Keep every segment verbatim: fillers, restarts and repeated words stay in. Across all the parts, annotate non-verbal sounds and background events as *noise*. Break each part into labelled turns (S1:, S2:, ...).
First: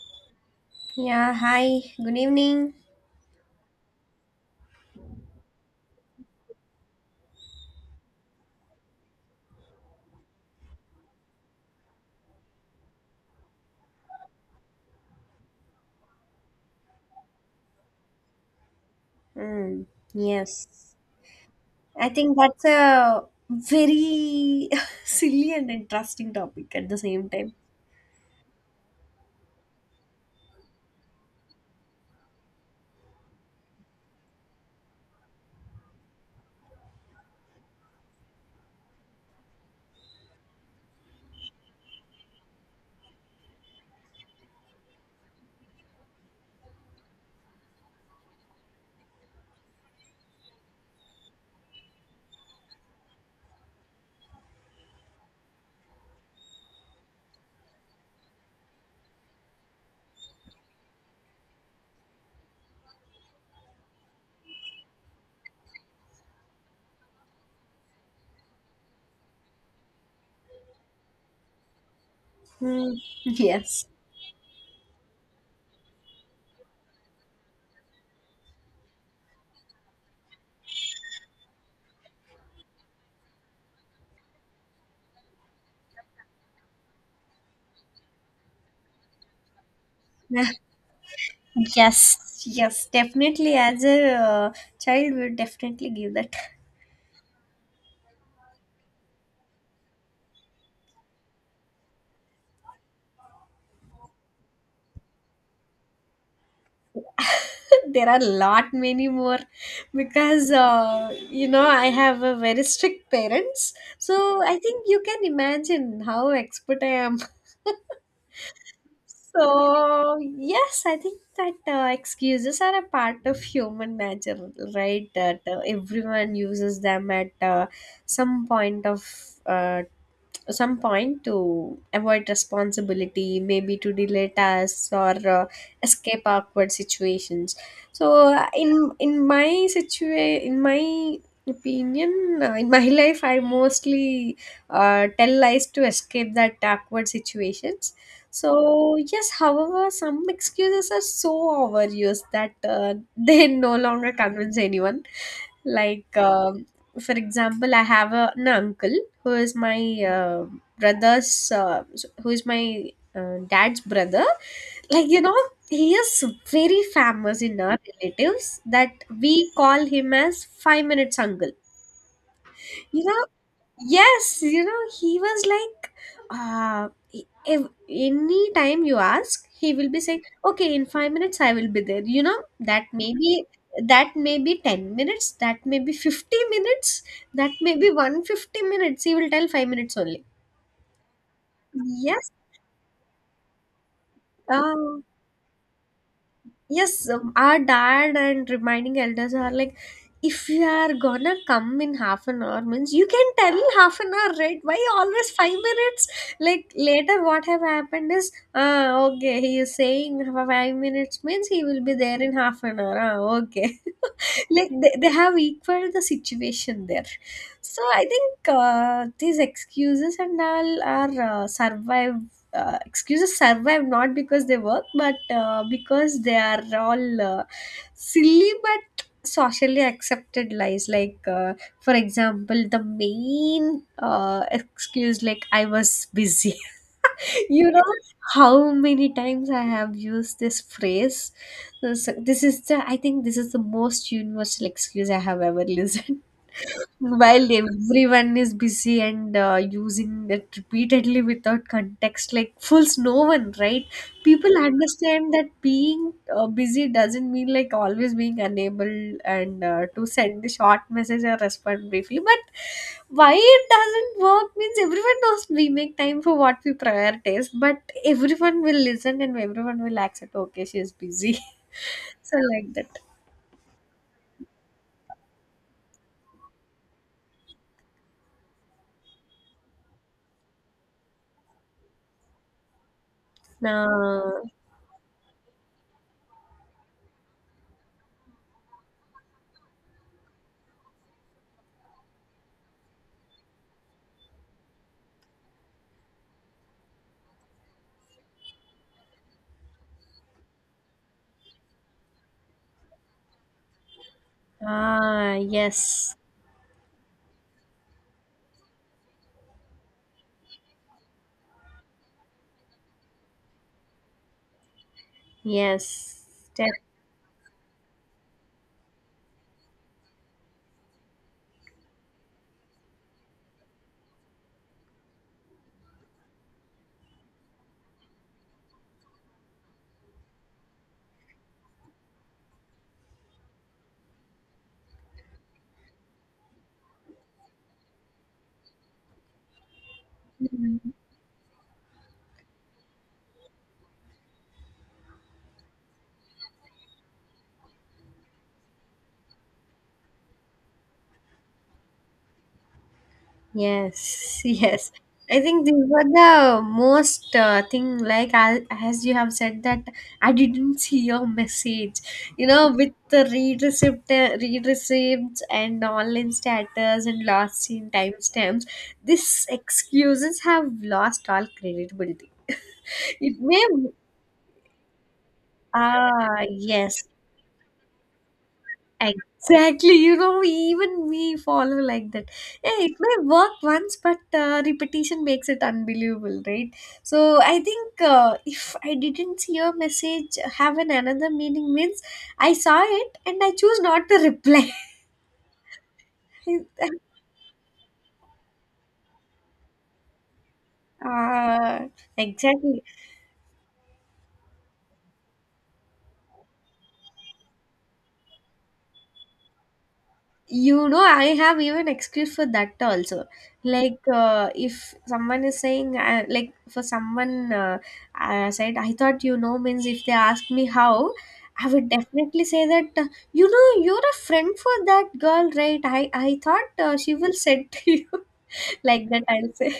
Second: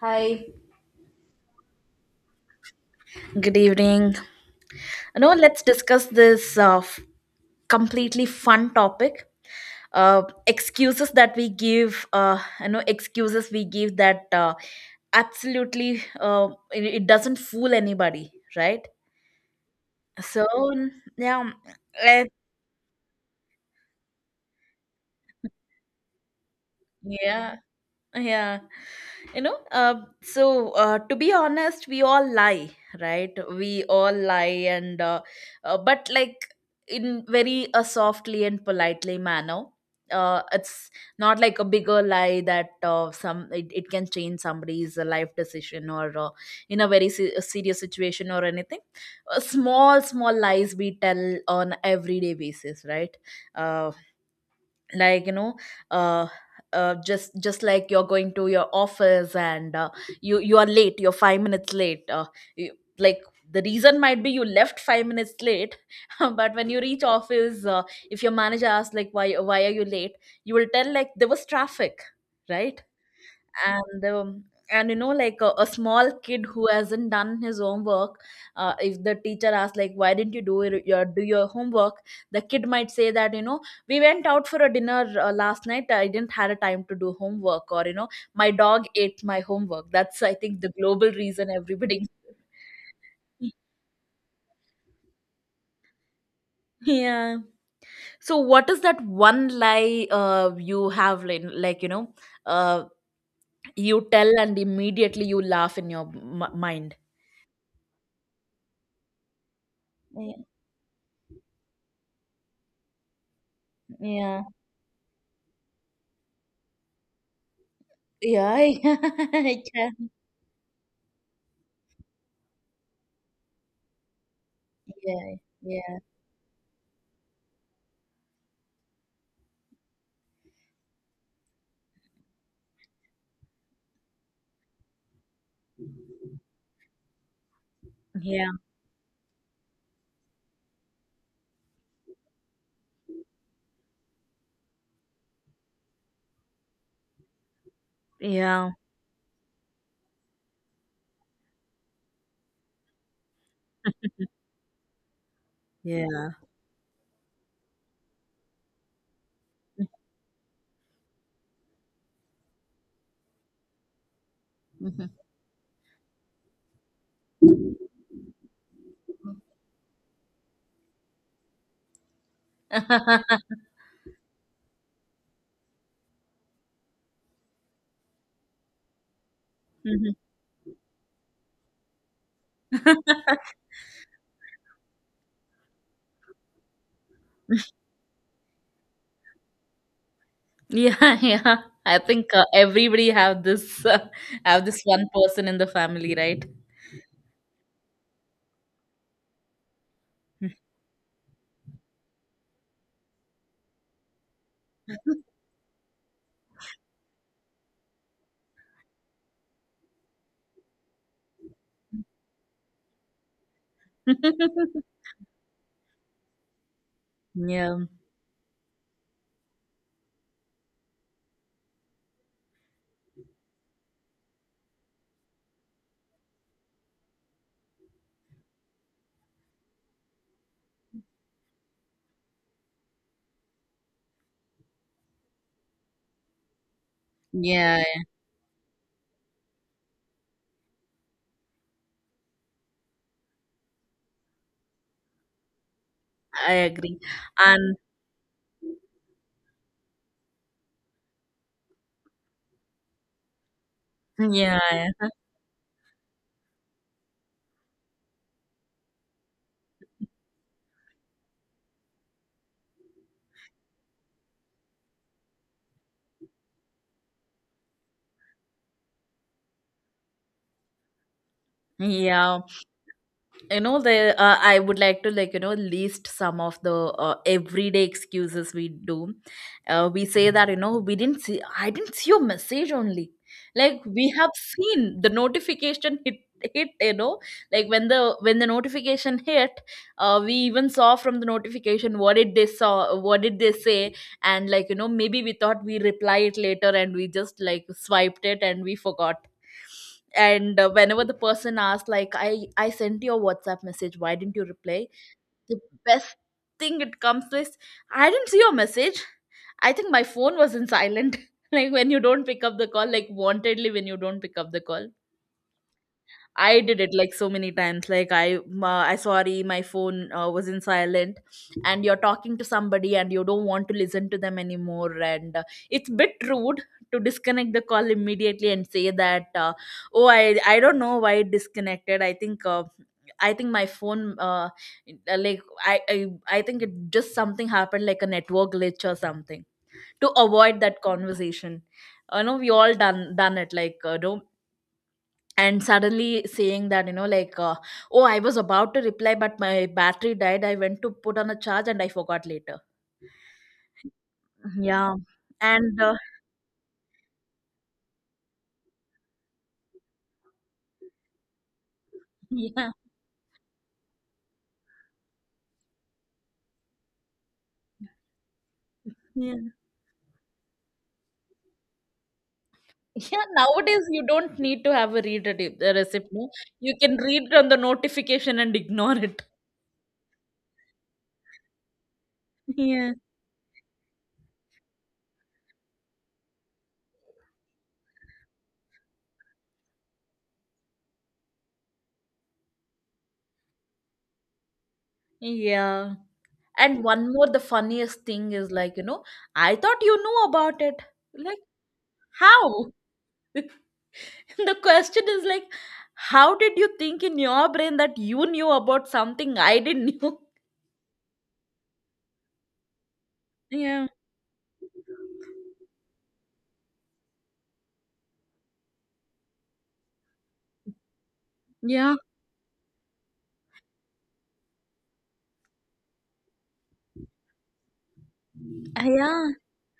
S1: Hi.
S2: Yeah, hi, good evening.
S1: Good evening. You know, let's discuss this uh, f- completely fun topic. Uh, excuses that we give, uh, you know, excuses we give that uh, absolutely uh, it, it doesn't fool anybody, right?
S2: Mm,
S1: So
S2: yes,
S1: yeah,
S2: I
S1: eh,
S2: think that's a very *laughs* silly and interesting topic at the same time.
S1: yeah. yeah you know uh, so uh, To be honest, we all lie, right? We all lie, and uh, uh, but like in very a softly and politely manner. Uh, it's not like a bigger lie that uh, some it, it can change somebody's uh, life decision, or uh, in a very se- a serious situation or anything. Uh, small small lies we tell on everyday basis, right? uh, like you know uh, uh just just like you're going to your office, and uh, you you are late, you're five minutes late, uh, you, like the reason might be you left five minutes late. *laughs* But when you reach office, uh, if your manager asks like why why are you late, you will tell like there was traffic, right?
S2: Mm, yes.
S1: and um, and you know like a, a small kid who hasn't done his homework, uh, if the teacher asks like why didn't you do your your- do your homework, the kid might say that, you know, we went out for a dinner. Uh, last night I didn't had a time to do homework, or you know, my dog ate my homework. That's,
S2: *laughs*
S1: I
S2: Yeah,
S1: think, the global reason everybody.
S2: yes, yes, definitely.
S1: *laughs*
S2: As a uh, child, we would definitely give that.
S1: Yeah, so what is that one lie uh, you have, like, like you know uh, you tell and immediately you laugh in your m- mind?
S2: *laughs* There are a lot many more because uh, you know, I have a very strict parents, so
S1: Yeah.
S2: I think you can imagine how expert I am.
S1: Yeah.
S2: So,
S1: *laughs*
S2: yes, I think that uh, excuses are a part of human nature, right?
S1: Yeah.
S2: That uh,
S1: Yeah. Yeah.
S2: everyone uses them at uh, some point of uh, some point to avoid responsibility, maybe to delay tasks or uh, escape awkward situations. So, uh,
S1: Yeah.
S2: in in my situa- in my opinion, uh, in my *laughs* life I mostly uh, tell lies to escape that awkward situations.
S1: Yeah,
S2: So yes, however, some excuses are so overused that uh, *laughs* they no longer convince anyone,
S1: yeah,
S2: like
S1: yeah.
S2: um, for example, I have a, an uncle who is my uh, brother's uh, who is my uh, dad's brother. Like,
S1: Mhm.
S2: you know, he is very famous in our relatives that we call him as five minutes uncle, you know.
S1: *laughs*
S2: Yes, you know, he was like, uh if any time you ask, he will be
S1: Mhm.
S2: saying, okay, in five minutes I will be there, you know. that may be
S1: *laughs*
S2: that may be ten minutes, that may be fifty minutes, that may be a hundred fifty minutes. He will tell five minutes only.
S1: Yeah, yeah. I think
S2: Yes.
S1: uh, everybody have this uh, have this
S2: um,
S1: one person in the family, right?
S2: yes. Um, our dad and reminding elders are like, if you are gonna come in half an hour, means you can tell half an hour, right? Why always five minutes? Like later, what have happened is, ah, okay, he is saying five minutes means he will be there in half an hour. Ah, okay. *laughs* Like they,
S1: *laughs*
S2: they have equaled the situation there.
S1: Yeah,
S2: So I think uh, these excuses and all are uh, survive uh, excuses survive not because they work, but uh, because they are all uh, silly but socially accepted lies, like uh, for example, the main uh, excuse, like I was busy. *laughs* You
S1: yeah.
S2: know, how many times I have used this phrase. This, this is the i think this is the most universal excuse I have ever *laughs* listened.
S1: I agree.
S2: While
S1: And
S2: everyone is busy and uh, using it repeatedly without context, like fools no one, right? People
S1: yeah,
S2: understand that being uh, busy doesn't mean like always being unable and uh, to send a short message or respond briefly, but why it doesn't work means everyone knows we make time for what we prioritize, but everyone will listen and everyone will accept, okay, she's busy. *laughs* So
S1: yeah.
S2: like that.
S1: you know the uh, I would like to, like you know list some of the uh, everyday excuses we do. Uh, we say that, you know, we didn't see I didn't see your message only. Like, we have
S2: uh,
S1: seen the notification hit, hit you know like when the when the notification hit, uh, we even saw from the notification what did they saw, what did they say. And like, you know, maybe we thought we reply it later, and we just like swiped it and we forgot. And uh, whenever the person asks like i i sent you a WhatsApp message, why didn't you reply?
S2: ah,
S1: The
S2: yes.
S1: best thing it comes with: I didn't see your message. I think my phone was in silent. *laughs* Like when you don't pick up the call, like wantedly when you don't pick up the call.
S2: Yes,
S1: I did it like so many times. Like I, ma I sorry, my phone uh, was in silent, and you're talking to somebody and you don't want to listen to them anymore, and uh, it's bit rude to disconnect the call immediately and say that, uh, oh, I, I don't know why it disconnected. I think, uh, I think my phone, uh, uh, like I, I, I think it just something happened, like a network glitch or something, to avoid that
S2: definitely.
S1: conversation. I know we all done done it, like uh, do and suddenly saying that, you know, like, uh, oh, I was about to reply but my battery died. I went to put on a charge and I forgot later.
S2: Yes, *laughs* yes.
S1: Yeah.
S2: I think these
S1: and uh,
S2: were the most uh, thing. Like, I, as you have said that, I didn't *laughs* see your message.
S1: *laughs*
S2: You know,
S1: Yeah,
S2: with the read receipt, uh, read receipts, and online status and lost seen timestamps,
S1: yeah,
S2: these excuses have lost all credibility. *laughs*
S1: yeah.
S2: It
S1: Nowadays
S2: may.
S1: you don't need to have a read a de- a receipt, no.
S2: Ah,
S1: You can
S2: yes.
S1: read on the notification and ignore it.
S2: Exactly, you know, even we follow like that.
S1: *laughs*
S2: Yeah, it
S1: Yeah,
S2: may work once, but uh, repetition makes it unbelievable, right? So I think uh, if I didn't see your message have an another meaning means I saw it and I choose not to reply.
S1: yeah. And
S2: *laughs*
S1: one more the funniest thing is, like, you know, I thought you knew about it. Like,
S2: uh,
S1: how?
S2: exactly.
S1: *laughs* The question is, like, how did you think in your brain that you knew about something I didn't know?
S2: You know, I have even excuse for that also.
S1: *laughs* Yeah,
S2: Like uh, if someone is saying uh, like for someone uh, uh, said I thought you know means if they ask me how, I would
S1: yeah.
S2: definitely say that uh, you know, you're a friend for that girl, right? I i thought, uh, she will said to you.
S1: Uh,
S2: *laughs* Like that,
S1: yeah,
S2: I'll say.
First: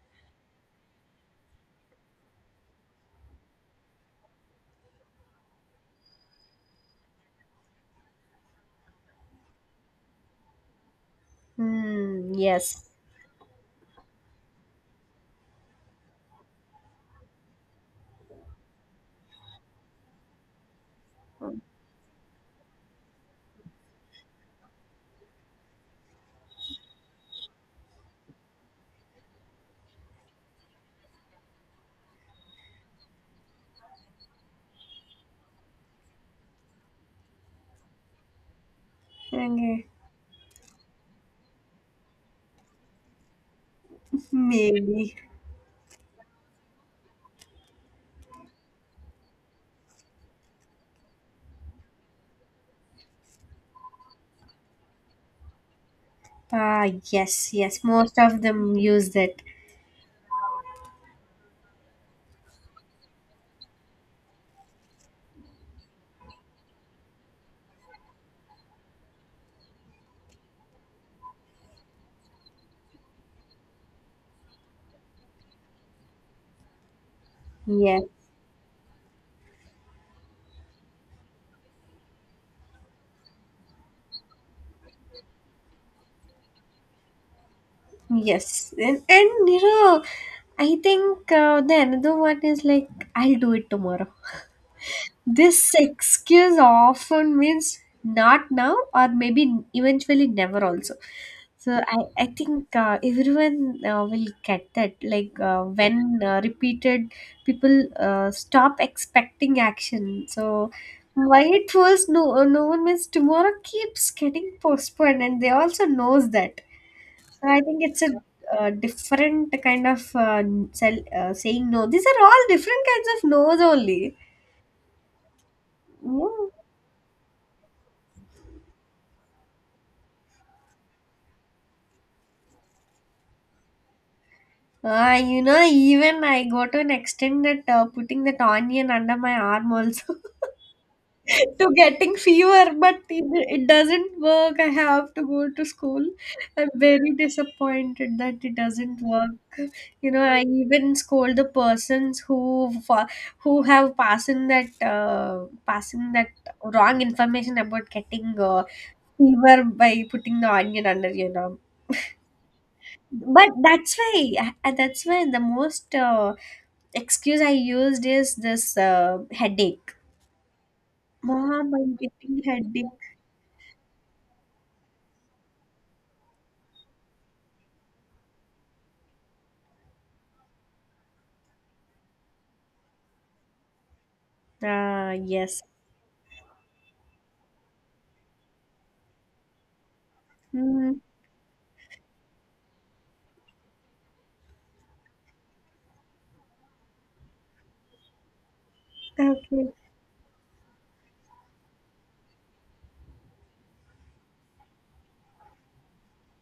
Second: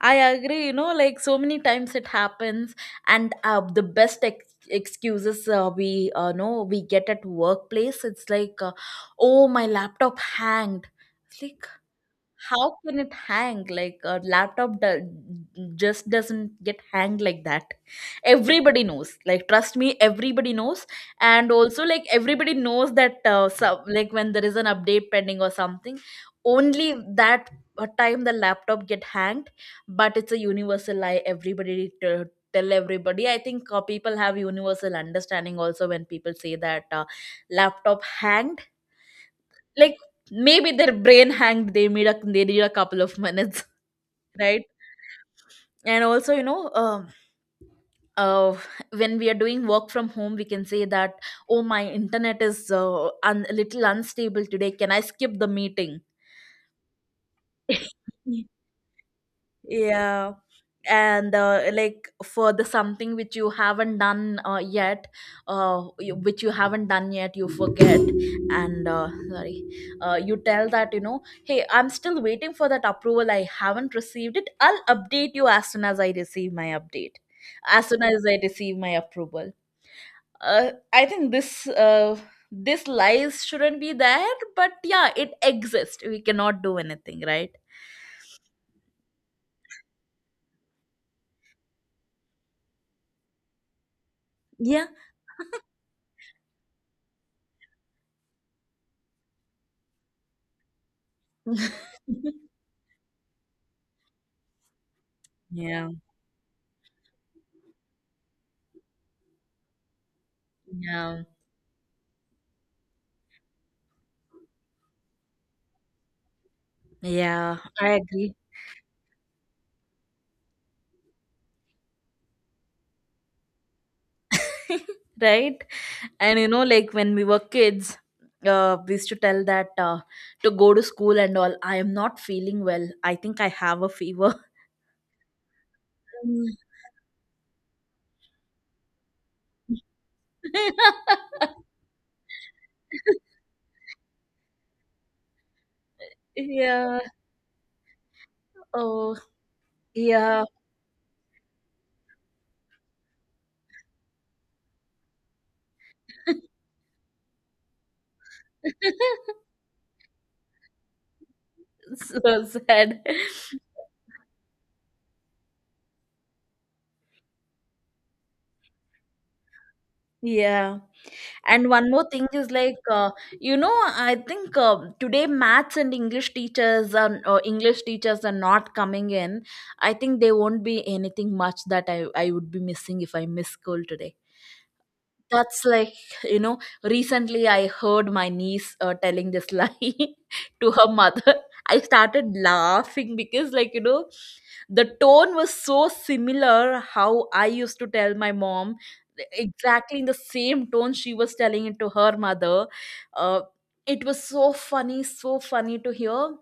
S1: I agree. You know, like, so many times it happens. And uh, the best ex- excuses uh, we uh, know we get at workplace, it's like, uh, oh, my laptop hanged. It's like,
S2: Hmm. Yes.
S1: how can it hang? Like, a laptop do- just doesn't get hanged like that. Everybody knows, like, trust me, everybody knows. And also, like, everybody knows that, uh, so like when there is an update pending or something, only that uh, time the laptop get hanged. But it's a universal lie everybody t- tell everybody. I think uh, people have universal understanding also when people say that, uh, laptop hanged.
S2: Okay.
S1: Like, maybe their brain hanged. They made a they need a couple of minutes, *laughs* right?
S2: Maybe.
S1: And also, you know, um uh, when we are doing work from home, we can say that, oh, my internet is uh, un- a little unstable today, can I skip the meeting?
S2: Ah, yes. Yes, most of
S1: *laughs*
S2: them use that.
S1: Yeah. And uh, like for the something which you haven't done uh, yet, uh, you, which you haven't done yet, you forget, and uh, sorry, uh, you tell that, you know, hey, I'm still waiting for that approval. I haven't received it. I'll update you as soon as I receive my update, as
S2: Yes.
S1: soon as I receive my approval. Uh, I think this uh, this lies shouldn't be there, but yeah, it exists. We cannot do anything, right?
S2: Yes, and, and you know, I think uh, the another one is like, I'll do it tomorrow.
S1: Yeah.
S2: This excuse often means not now or maybe eventually never also. So I, I
S1: *laughs*
S2: think uh, everyone uh, will get that. Like uh,
S1: Yeah.
S2: when uh, repeated, people uh, stop expecting action. So
S1: Yeah,
S2: why it was no no one means tomorrow keeps getting postponed, and they also knows that.
S1: yeah,
S2: I think
S1: I
S2: it's a
S1: agree.
S2: uh, different kind of uh, sell, uh, saying no. These are all different kinds of no's only.
S1: *laughs* Right? And
S2: Mm.
S1: you know, like when we were kids, uh, we used to tell that, uh, to go to school and all, I am not feeling well. I think I have a fever.
S2: Uh, you know, even I
S1: Mm.
S2: go to an extent that uh, putting that onion under my arm also. *laughs* To
S1: *laughs*
S2: getting fever, but it, it doesn't work. I have to go to school. I'm
S1: Yeah.
S2: very disappointed that it doesn't
S1: Oh,
S2: work. You know, I
S1: yeah.
S2: even scold the persons who fa- who have passing that uh, passing that wrong information about getting uh,
S1: *laughs*
S2: fever by putting the onion under your arm.
S1: So sad.
S2: But that's why uh, that's why the most uh, excuse I used is this uh, headache.
S1: Yeah. And
S2: Mom,
S1: one
S2: I'm
S1: more thing
S2: getting
S1: is, like,
S2: headache.
S1: uh, you know, I think uh, today maths and English teachers, and uh, English teachers are not coming in. I think there won't be anything much that I, I would be missing if I miss school today.
S2: Ah, yes.
S1: That's like, you know, recently I heard my niece uh, telling this lie *laughs* to her
S2: Mm.
S1: mother. I started laughing because, like, you know, the tone was so similar how I used to tell my mom,
S2: Okay.
S1: exactly in the same tone she was telling it to her mother. Uh, it was so funny, so funny to hear.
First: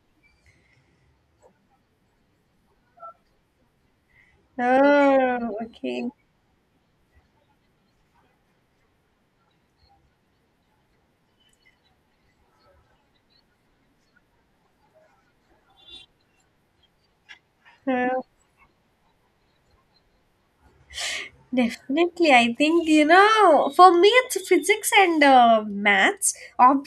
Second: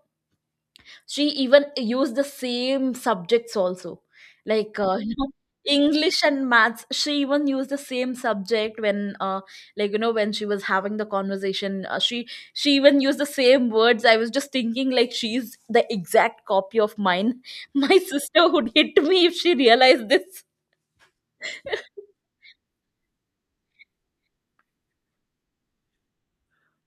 S1: She even used the same subjects also, like, uh, you know
S2: Oh, okay.
S1: English and maths. She even used the same subject when, uh, like you know when she was having the conversation. Uh, she she even used the same words. I was just thinking like she's the exact copy of mine. *laughs* My
S2: Oh,
S1: sister would hit me if she realized this.
S2: definitely, I think you know. For me, it's physics and uh, maths.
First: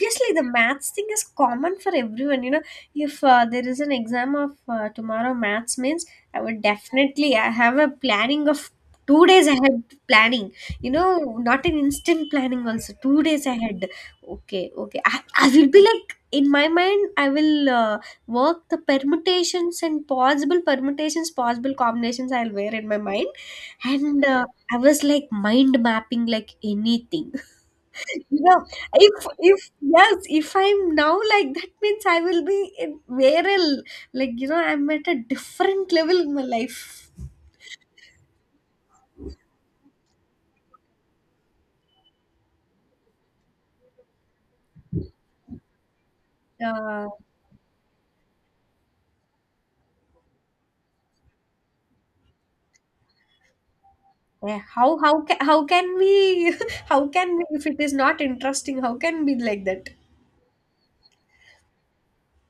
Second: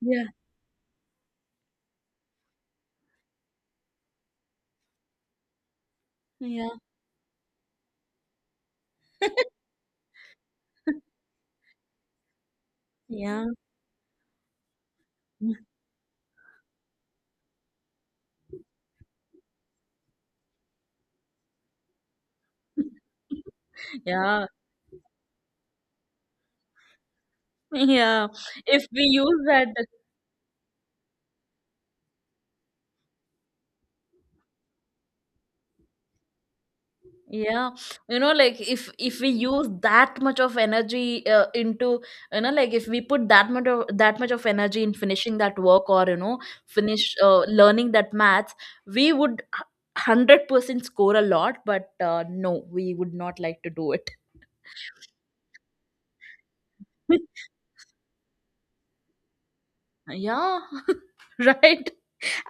S1: Yeah,
S2: the maths thing is common for everyone. You know, if uh, there is an exam of uh, tomorrow, maths means I would
S1: yeah,
S2: definitely. I have a planning of two days ahead planning. You know, not an instant planning. Also, two
S1: yeah.
S2: days ahead. Okay, okay. I, I will be like in my mind. I will uh, work the permutations and possible permutations, possible combinations. I'll wear in my mind
S1: *laughs*
S2: and. Uh,
S1: Yeah,
S2: I was like mind mapping like anything. *laughs*
S1: yeah.
S2: You know,
S1: if we
S2: if
S1: use that
S2: if yes, if I'm now like that means I will be in where I'll- like, you know, I'm at a different level in my life.
S1: Yeah, you know, like, if if we use that much of energy uh, into, you know, like, if we put that much of that much of energy in finishing that work, or, you know,
S2: Uh,
S1: finish uh, learning that maths, we would h- one hundred percent score a lot. But uh, no, we would not like to do it.
S2: yeah, how how ca- how can we *laughs* how can
S1: *laughs*
S2: we if it is not interesting, how can we like that?
S1: Yeah. *laughs* Right.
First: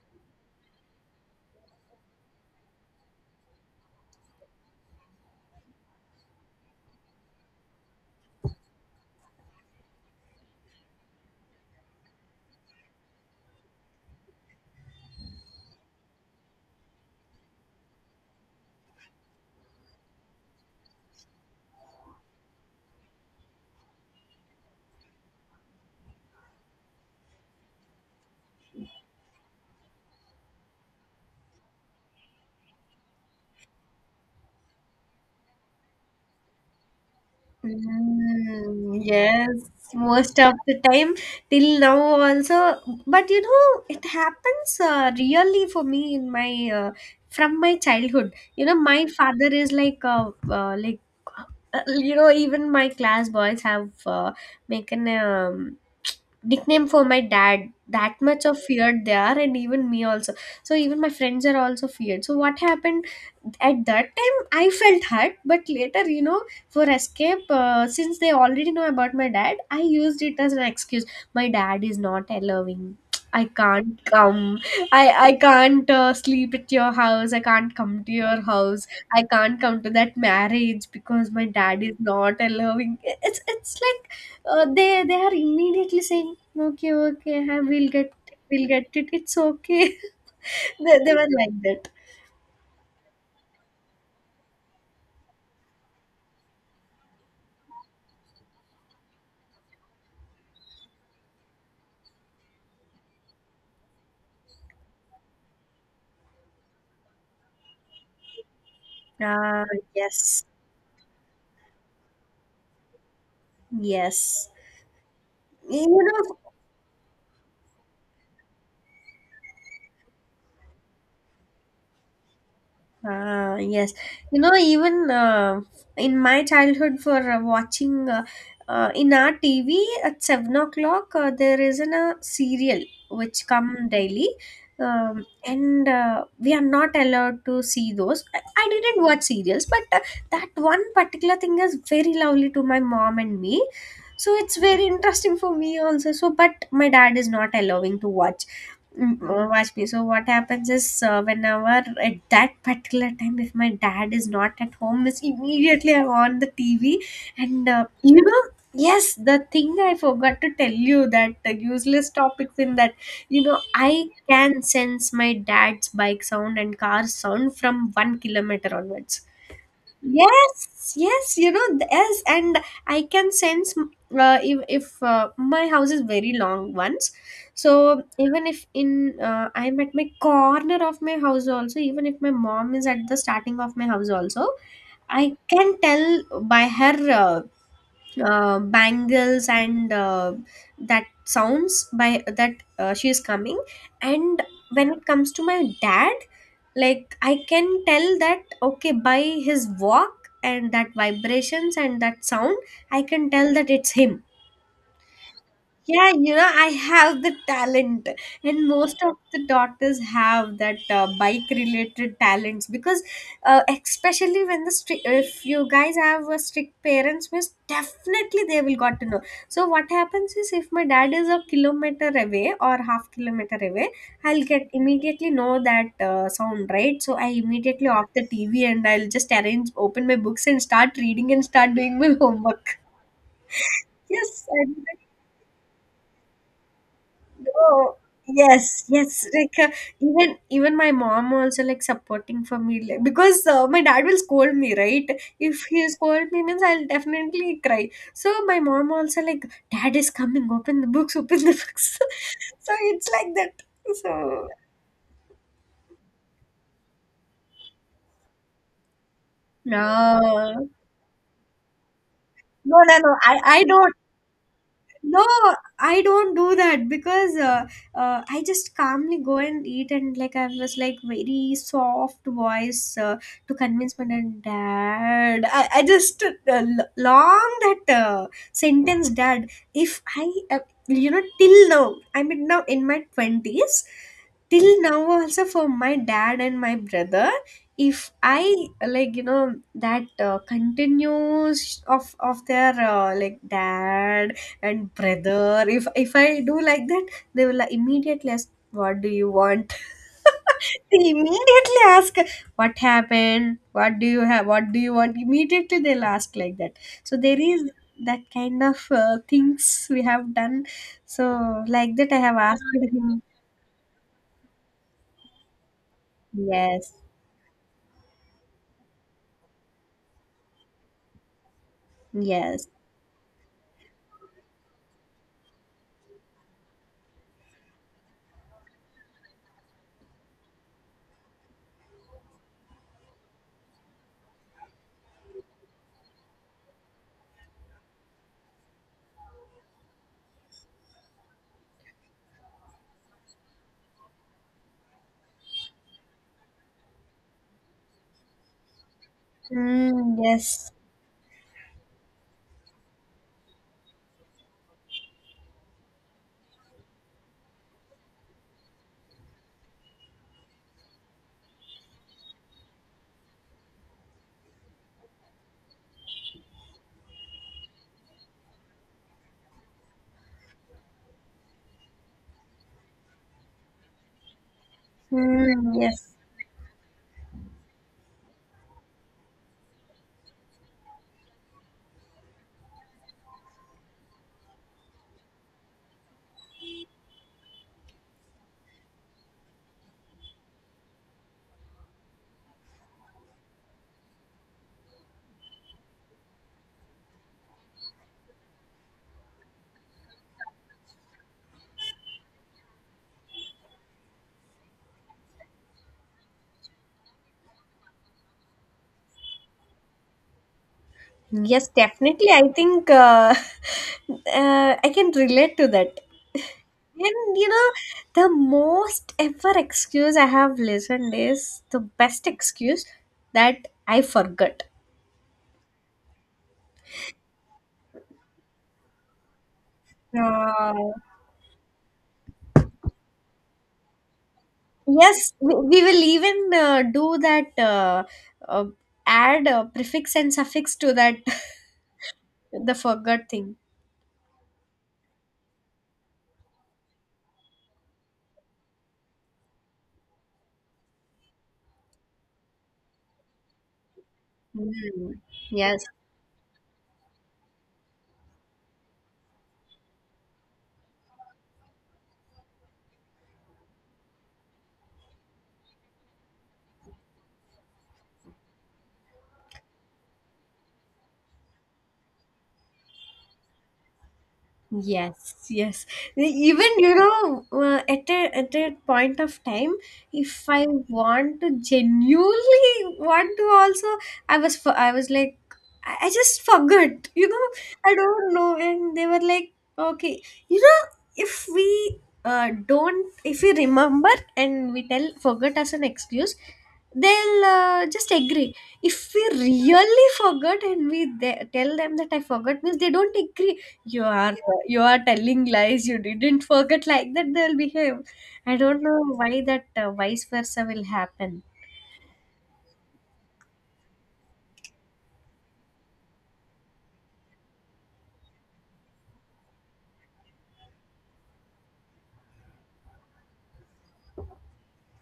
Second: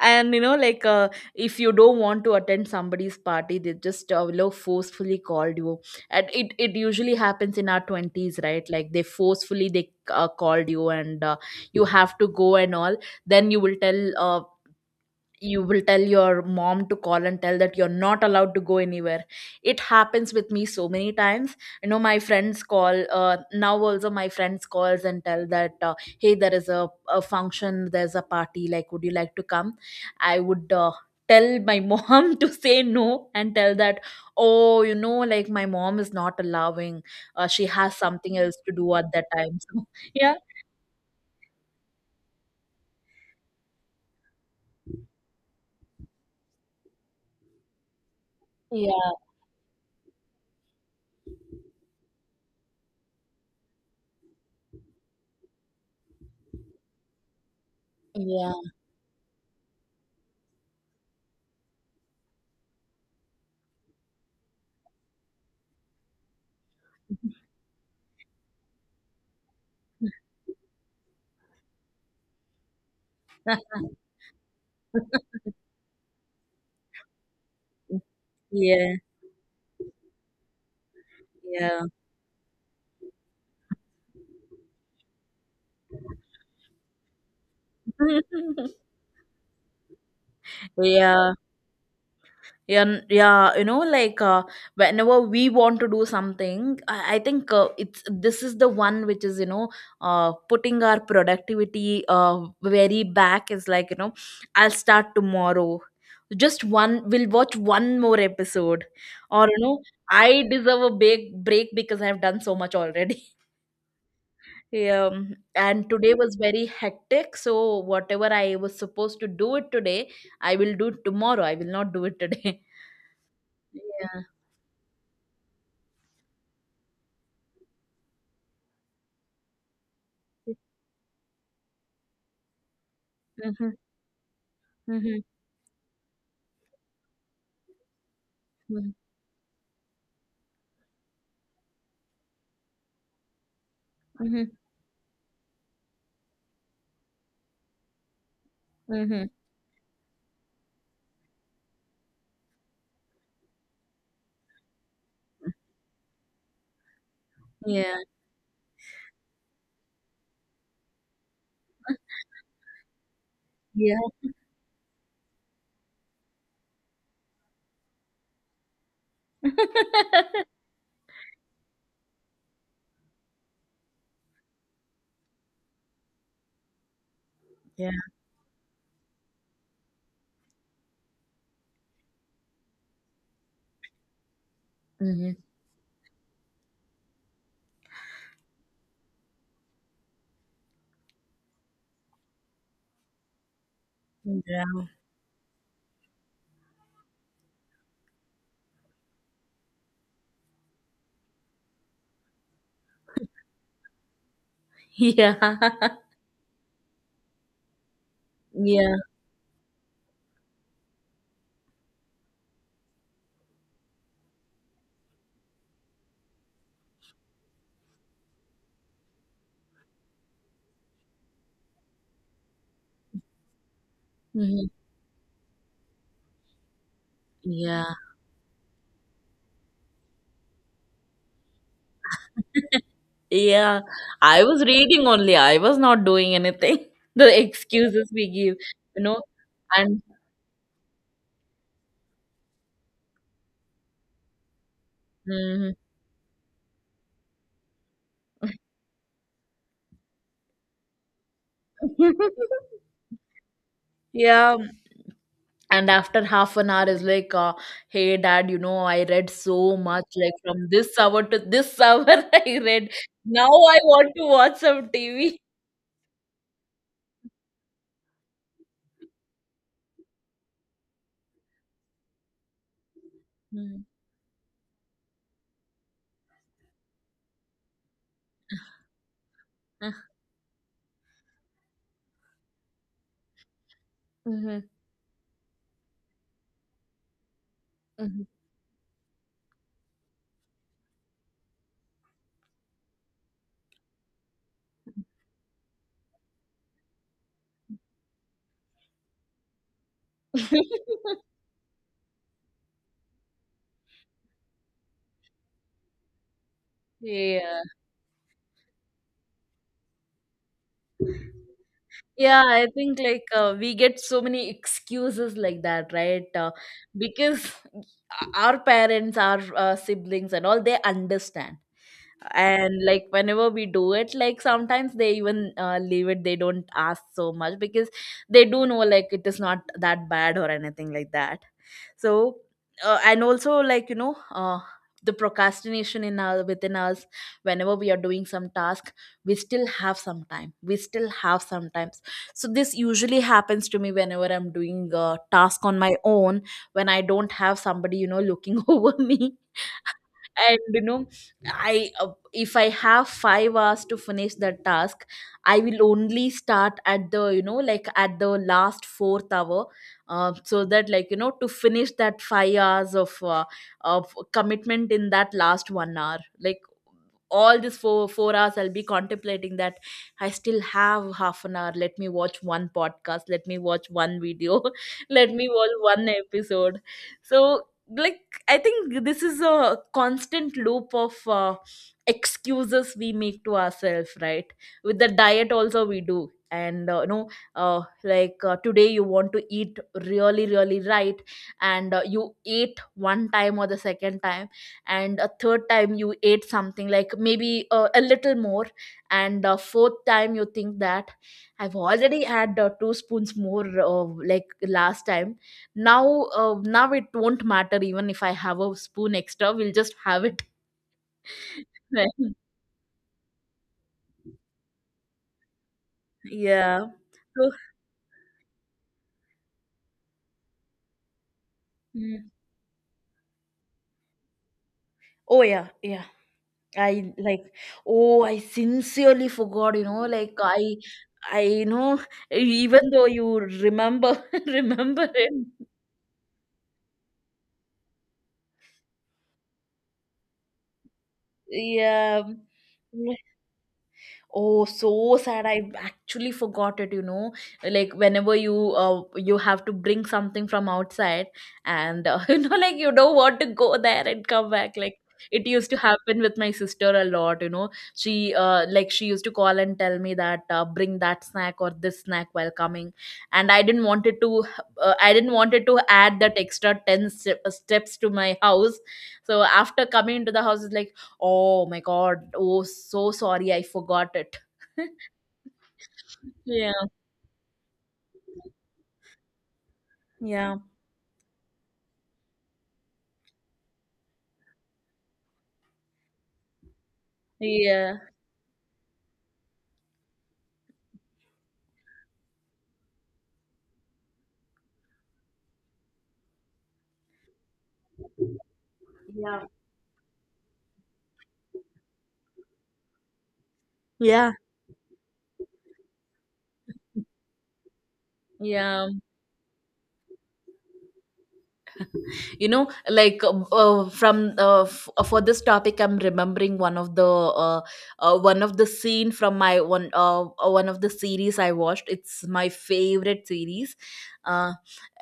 S1: And you know, like, uh, if you don't want to attend somebody's party, they just, uh, you know, forcefully called you, and it it usually happens in our twenties, right? Like, they forcefully they uh, called you, and uh, you have to go and all. Then you will tell, uh, you will tell your mom to call and tell that you're not allowed to go anywhere. It happens with me so many times. You know, my friends call, uh, now also my friends calls and tell that, uh, hey, there is a, a function, there's a party, like, would you like to come? I would uh, tell my *laughs* mom to say no and tell that, oh, you know, like, my mom is not allowing, uh, she has something else to do
S2: Mm,
S1: at that
S2: yes,
S1: time. *laughs* So yeah,
S2: most of the time, till now also. But you know, it happens uh, really for me in my uh, from my childhood. You know, my
S1: yeah,
S2: father is like uh, uh, like uh, you know, even my class boys have uh, make an um, nickname for my dad. That much
S1: yeah.
S2: of feared they are, and even me also. So even my friends are also feared. So what happened at that time? I felt hurt, but later, you know, for escape, uh, since they already know about my dad, I used it as an excuse. My dad is not allowing, I
S1: *laughs*
S2: can't come. I i can't uh, sleep at your house, I can't come to your house,
S1: Yeah,
S2: I can't come to that marriage because my dad is not allowing. It's it's like uh, they they are immediately
S1: yeah.
S2: saying, okay, okay, we will get we'll
S1: *laughs*
S2: get it, it's okay. *laughs* they, they were
S1: Yeah.
S2: like that.
S1: Yeah n- yeah, you know, like, uh, whenever we want to do something, i, I think, uh, it's this is the one which is, you know, uh, putting our productivity uh, very back, is like, you know, I'll start tomorrow. Just one, we'll watch one more episode. Or, you
S2: Ah,
S1: know,
S2: yes.
S1: I deserve a big break because I've done so much already.
S2: Yes,
S1: Um,
S2: you
S1: and today was
S2: know.
S1: very hectic. So whatever I was supposed to do it today, I will do it tomorrow. I will not do it today. *laughs*
S2: Ah, yes.
S1: Yeah.
S2: You know, even uh, in my childhood, for uh, watching, uh, uh, in our T V at seven o'clock, uh, there is an, a serial which
S1: Mm-hmm.
S2: come daily.
S1: Mm-hmm.
S2: Um, and uh, we are not allowed to see those. I, I didn't watch serials, but uh, that one particular thing is very lovely to my mom and me. So
S1: Mm-hmm.
S2: it's very interesting for me also. So, but my dad is not allowing to watch. Mm,
S1: Mm-hmm.
S2: oh, watch me. So what happens is uh, whenever at that particular time, if my dad is not at home, is immediately I'm on the T V. And uh,
S1: Yeah.
S2: you know, yes, the thing I forgot to tell you that uh, useless topics in that, you know,
S1: Yeah.
S2: I can sense my dad's bike sound and car sound from one kilometer onwards.
S1: *laughs*
S2: Yes, yes, you know, th- yes, and I can sense m- uh, if if uh, my house is very long once,
S1: Yeah.
S2: so even if in uh, I'm at my corner of my house also, even if my mom is at the starting of my house also,
S1: Mm-hmm.
S2: I can tell by her uh, uh, bangles and uh, that sounds, by that uh, she is coming. And
S1: Yeah.
S2: when it comes to my dad, like, I can tell that, okay, by his walk and that vibrations and that sound, I can tell that it's him.
S1: Yeah. *laughs*
S2: Yeah, you know, I have the talent, and
S1: Yeah.
S2: most of the daughters have that uh, bike related talents because, uh, especially when the stri- if you guys have a strict parents, means definitely they will got to know. So what happens is if my dad is a kilometer away or half kilometer away, I'll get
S1: Mm-hmm.
S2: immediately know that uh, sound, right. So I immediately
S1: Yeah.
S2: off the T V and I'll just arrange open my books and start reading and start doing my homework.
S1: *laughs*
S2: *laughs*
S1: Yeah. I
S2: Yes.
S1: was reading only. I was not doing anything. *laughs* The
S2: Oh,
S1: excuses we give,
S2: yes,
S1: you know,
S2: yes. Like uh,
S1: and
S2: even even my mom also like supporting for me, like, because uh, my dad will scold me, right? If
S1: mm
S2: he scold me means I'll definitely cry. So my mom also like, dad is coming. Open the books. Open the books.
S1: *laughs*
S2: *laughs* So it's like that. So
S1: yeah. And after half an hour is like, uh, hey, dad, you know, I read so much, like,
S2: no,
S1: from this hour to this hour *laughs* I
S2: no,
S1: read,
S2: no, no. I
S1: now
S2: I
S1: I
S2: know.
S1: want to watch some
S2: No,
S1: TV.
S2: I don't do that because uh, uh, I just calmly go and eat, and like I was like very soft voice uh, to
S1: Mm.
S2: convince my dad. Dad, I, I just uh, l- long that uh, sentence, Dad.
S1: Uh,
S2: If I, uh, you know, till now, I mean, now in my twenties,
S1: mhm,
S2: till now also for my dad and my brother, if
S1: mhm.
S2: I like, you know, that uh, continues of of their, uh, like dad and brother, if if I do like that, they will like immediately ask, "What do you want?" *laughs* They
S1: *laughs*
S2: immediately ask, "What happened? What do you have? What do you want?" Immediately they'll ask like that. So there
S1: yeah
S2: is that kind of uh, things we have done. So like that, I have
S1: yeah I
S2: asked
S1: think
S2: him.
S1: like uh, we get so many excuses like that, right? Uh,
S2: Yes,
S1: because our parents, our uh, siblings and all, they understand,
S2: yes,
S1: and like whenever we do it, like sometimes they even uh, leave it, they don't ask so much because they do know like it is not that bad or anything like that. So uh, and also like you know, uh, the procrastination in our within us, whenever we are doing some task, we still have some time, we still have sometimes. So this usually happens to me whenever I'm doing a task on my own, when I don't have somebody, you know, looking *laughs* over me.
S2: mm,
S1: And
S2: yes,
S1: you know, I uh, if I have five hours to finish that task, I will only start at the, you know, like at the last fourth hour. Uh, so that like, you know, to finish that five hours of uh, of commitment in that last one hour. Like all this four four hours I'll be contemplating that I still have half an hour, let me watch one podcast, let me watch one video, *laughs* let me
S2: mm,
S1: watch one
S2: yes.
S1: episode. So like, I think this is a constant loop of uh, excuses we make to ourselves, right? With the diet, also we do, and uh, you know, uh, like uh, today you want to eat really, really, right, and uh, you ate one time or the second time, and a third time you ate something like maybe uh, a little more, and uh, fourth time you think that I've already had uh, two spoons more, uh, like last time. Now uh, now it won't matter even if I have a spoon extra, we'll just have it. *laughs*
S2: Yes,
S1: Right.
S2: definitely. I think uh, *laughs* uh, I can relate to that.
S1: Yeah.
S2: And you
S1: So
S2: know, the most ever excuse I have listened is the best
S1: mm.
S2: excuse that I forgot.
S1: Oh yeah, yeah. I like, oh, I sincerely forgot, you know, like i
S2: Uh,
S1: i you know, even though you remember *laughs* remember
S2: yes,
S1: it.
S2: we, we will even uh, do that, uh, uh, add a prefix and suffix to that,
S1: Yeah.
S2: *laughs* the forgot thing.
S1: Oh, so sad. I actually forgot it, you know. Like whenever you uh, you have to bring something from outside, and uh, *laughs* you know like you don't want to go there and come back, like
S2: Mm.
S1: it used to
S2: Yes.
S1: happen with my sister a lot, you know. She uh, like she used to call and tell me that uh, bring that snack or this snack while coming, and I didn't want it to uh, I didn't want it to add that extra ten step- steps to my *laughs* house. So after coming into the house it's like, oh my god, oh, so sorry, I forgot it. *laughs*
S2: Yes, yes. E, Even,
S1: Yeah.
S2: you know, uh, at a at a point of time, if
S1: Yeah.
S2: I want to genuinely want to also, I was fo- I was like, I I just forgot. You know, I
S1: Yeah.
S2: don't know, and they were like, okay, you know, if we uh, don't if we remember and we tell forget as an excuse, they'll uh, just agree. If we
S1: Yeah.
S2: really forgot and we th- tell them that I forgot, means they don't agree. you
S1: Yeah.
S2: are you are telling lies, you didn't forget, like that they'll behave. I don't
S1: Yeah.
S2: know why that uh, vice versa will happen.
S1: You know, like uh, uh, from uh, f- uh, for this topic I'm remembering one of the uh, uh, one of the scene from my one, uh, uh, one of the series I watched, it's my favorite series. uh,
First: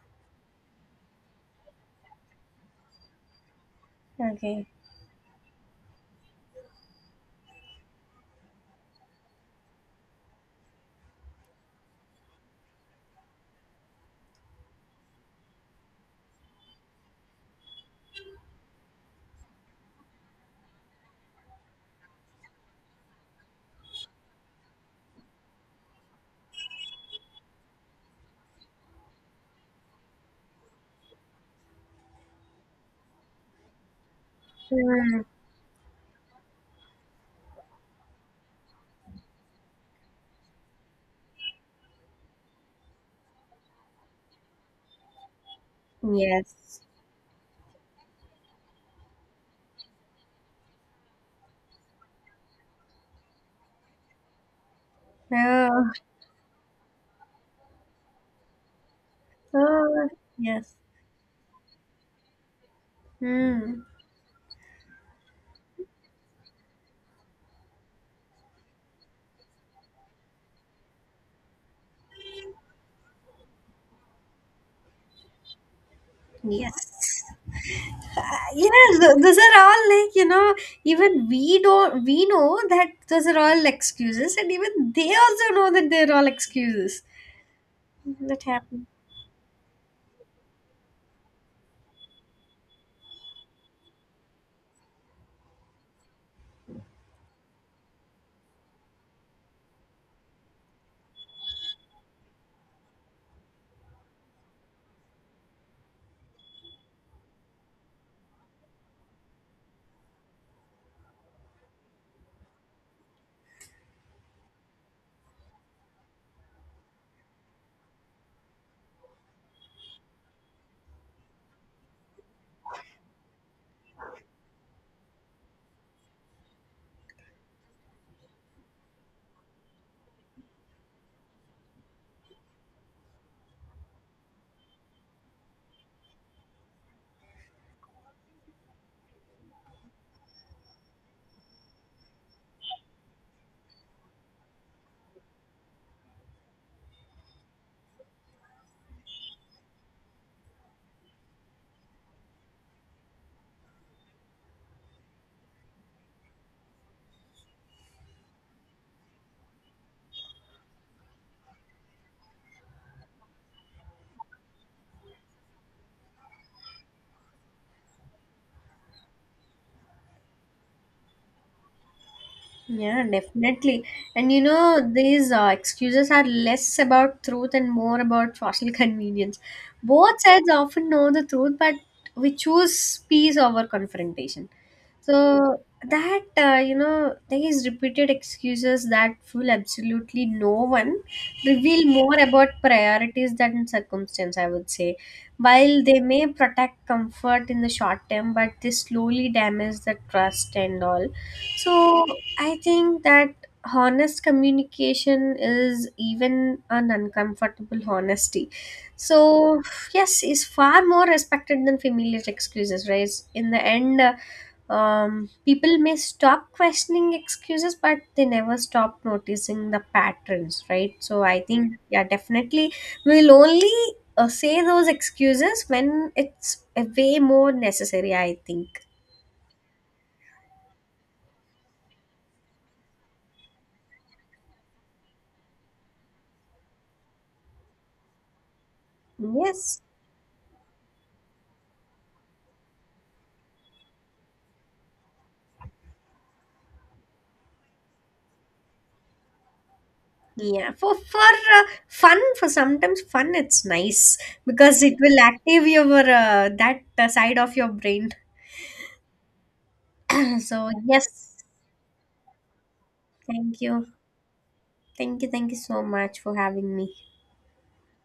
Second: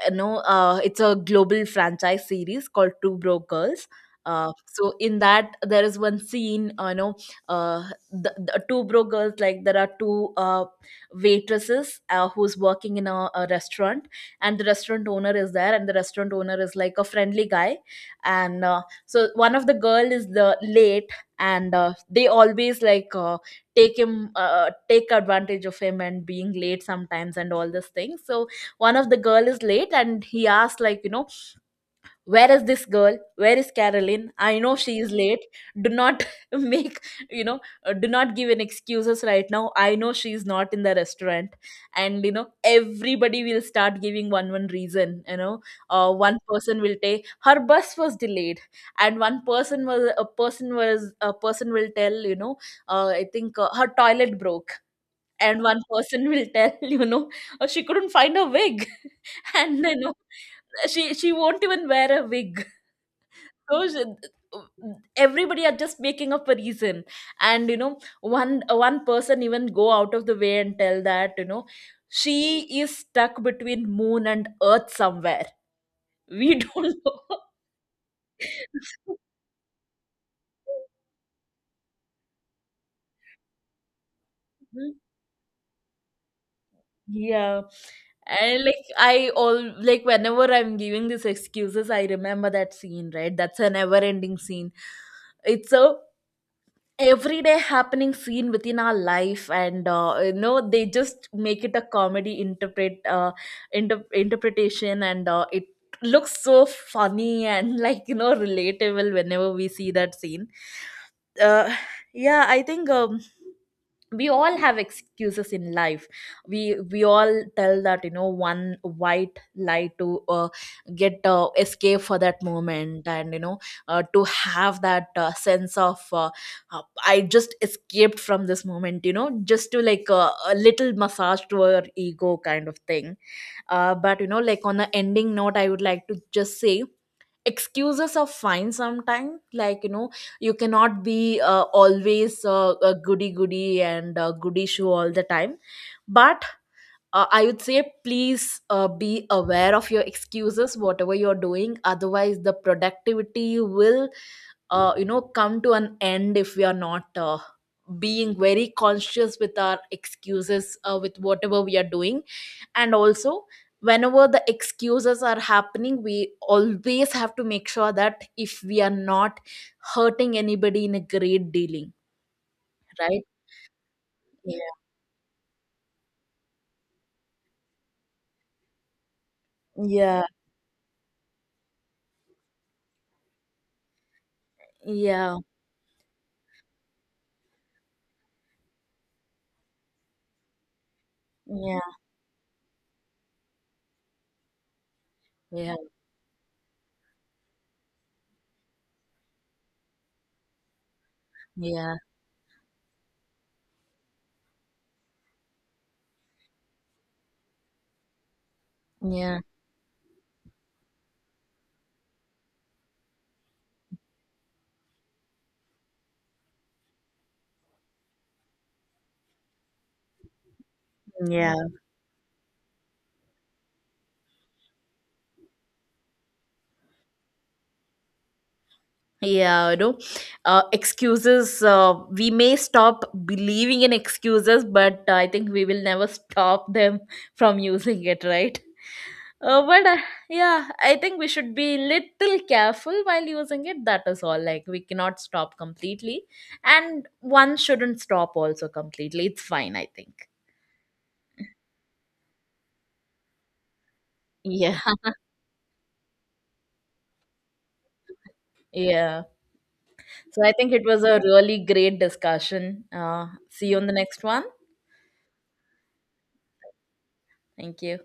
S1: you know, uh, it's a global franchise series called Two Broke Girls. Uh,
S2: Okay.
S1: so in that there is one scene, uh, you know, uh, the, the Two Broke Girls, like there are two uh, waitresses uh, who's working in a, a restaurant, and the restaurant owner is there, and the restaurant owner is like a friendly guy. And uh, so one of the girl is the late, and uh, they always like uh, take him uh, take advantage of him and being late sometimes and all this thing. So one of the girl is late and he asked like, you know, where is this girl, where is Caroline, I know she is
S2: Hmm.
S1: late. Do not *laughs* make, you know, uh, do not give an excuses right now, I know she is not in the restaurant. And you know, everybody will start giving one one reason, you know. Uh, one
S2: Yes.
S1: person will say her bus was delayed, and one person was a person was a person will tell, you know, uh, I think uh, her toilet broke. And one
S2: Oh,
S1: person will tell, *laughs* you know, uh, she couldn't find her wig, *laughs* and you
S2: oh
S1: know,
S2: yes.
S1: she she won't even wear a wig.
S2: Hmm.
S1: So sh- everybody are just making up a reason. And you know, one one person even go out of the way and tell that, you know, she is stuck between moon and earth somewhere, *laughs* we don't
S2: Yes.
S1: know.
S2: Yeah, th-
S1: *laughs*
S2: those are all, like you know, even we don't we know that those are all excuses, and even they also know that they're all excuses.
S1: Yeah.
S2: That
S1: And like,
S2: happens.
S1: I all like whenever I'm giving these excuses, I remember that scene, right? That's a never ending scene. It's a everyday happening scene within our life, and uh, you know, they just make it a comedy interpret uh, inter- interpretation, and uh, it looks so funny and like, you know, relatable whenever we see that scene. uh, yeah, I think um, we all have excuses in life. We we all tell that, you know, one white lie to uh, get uh, escape for that moment, and you know, uh, to have that uh, sense of uh, uh, I just escaped from this moment, you know, just to like uh, a little massage to our ego kind of thing. Uh, but you know, like on the ending note, I would like to just say, excuses are fine sometimes, like you know, you cannot be uh, always uh, a goody goody and uh, goody shoe all the time. But uh, I would say, please uh, be aware of your excuses whatever you're doing, otherwise the productivity will uh, you know, come to an end if we are not uh, being very conscious with our excuses uh, with whatever we are doing. And also, whenever the excuses are happening, we always have to make sure that if we are not hurting anybody in a great dealing,
S2: Yeah,
S1: right?
S2: definitely. And you
S1: Yeah.
S2: know, these uh, excuses are less about truth and more about social *laughs* convenience. Both
S1: Yeah.
S2: sides often know the truth, but we choose peace over confrontation.
S1: Yeah.
S2: So that, uh, you know, these repeated excuses that fool absolutely no one reveal
S1: Yeah.
S2: more about priorities than circumstance. I would say,
S1: Yeah.
S2: while they may protect comfort in the short term, but they slowly damage the trust and all.
S1: Yeah.
S2: So I think that honest communication is even an uncomfortable honesty. So yes, is far more respected than familiar excuses, right? In the end, uh, um, people may stop questioning excuses, but they never stop noticing the patterns, right? So I
S1: Yeah.
S2: think, yeah, definitely we'll only uh, say those excuses when it's uh, way more necessary. I think
S1: Yeah. You know, uh, excuses, uh, we may stop believing in excuses, but I think we will never stop them *laughs* from using it, right? Uh,
S2: yes.
S1: but uh, yeah, I think we should be little careful while using it. That is all. Like we cannot stop completely, and one shouldn't stop also completely. It's fine, I think.
S2: Yeah, for for uh, fun, for sometimes fun, it's nice
S1: Yeah.
S2: because it will active your uh, that uh, side of your brain.
S1: Yeah. So
S2: *clears throat*
S1: I
S2: So
S1: think it was a
S2: yes,
S1: really great discussion. Uh,
S2: thank
S1: see you
S2: you,
S1: on the next one.
S2: thank you, thank you so much for having me.
S1: Thank you.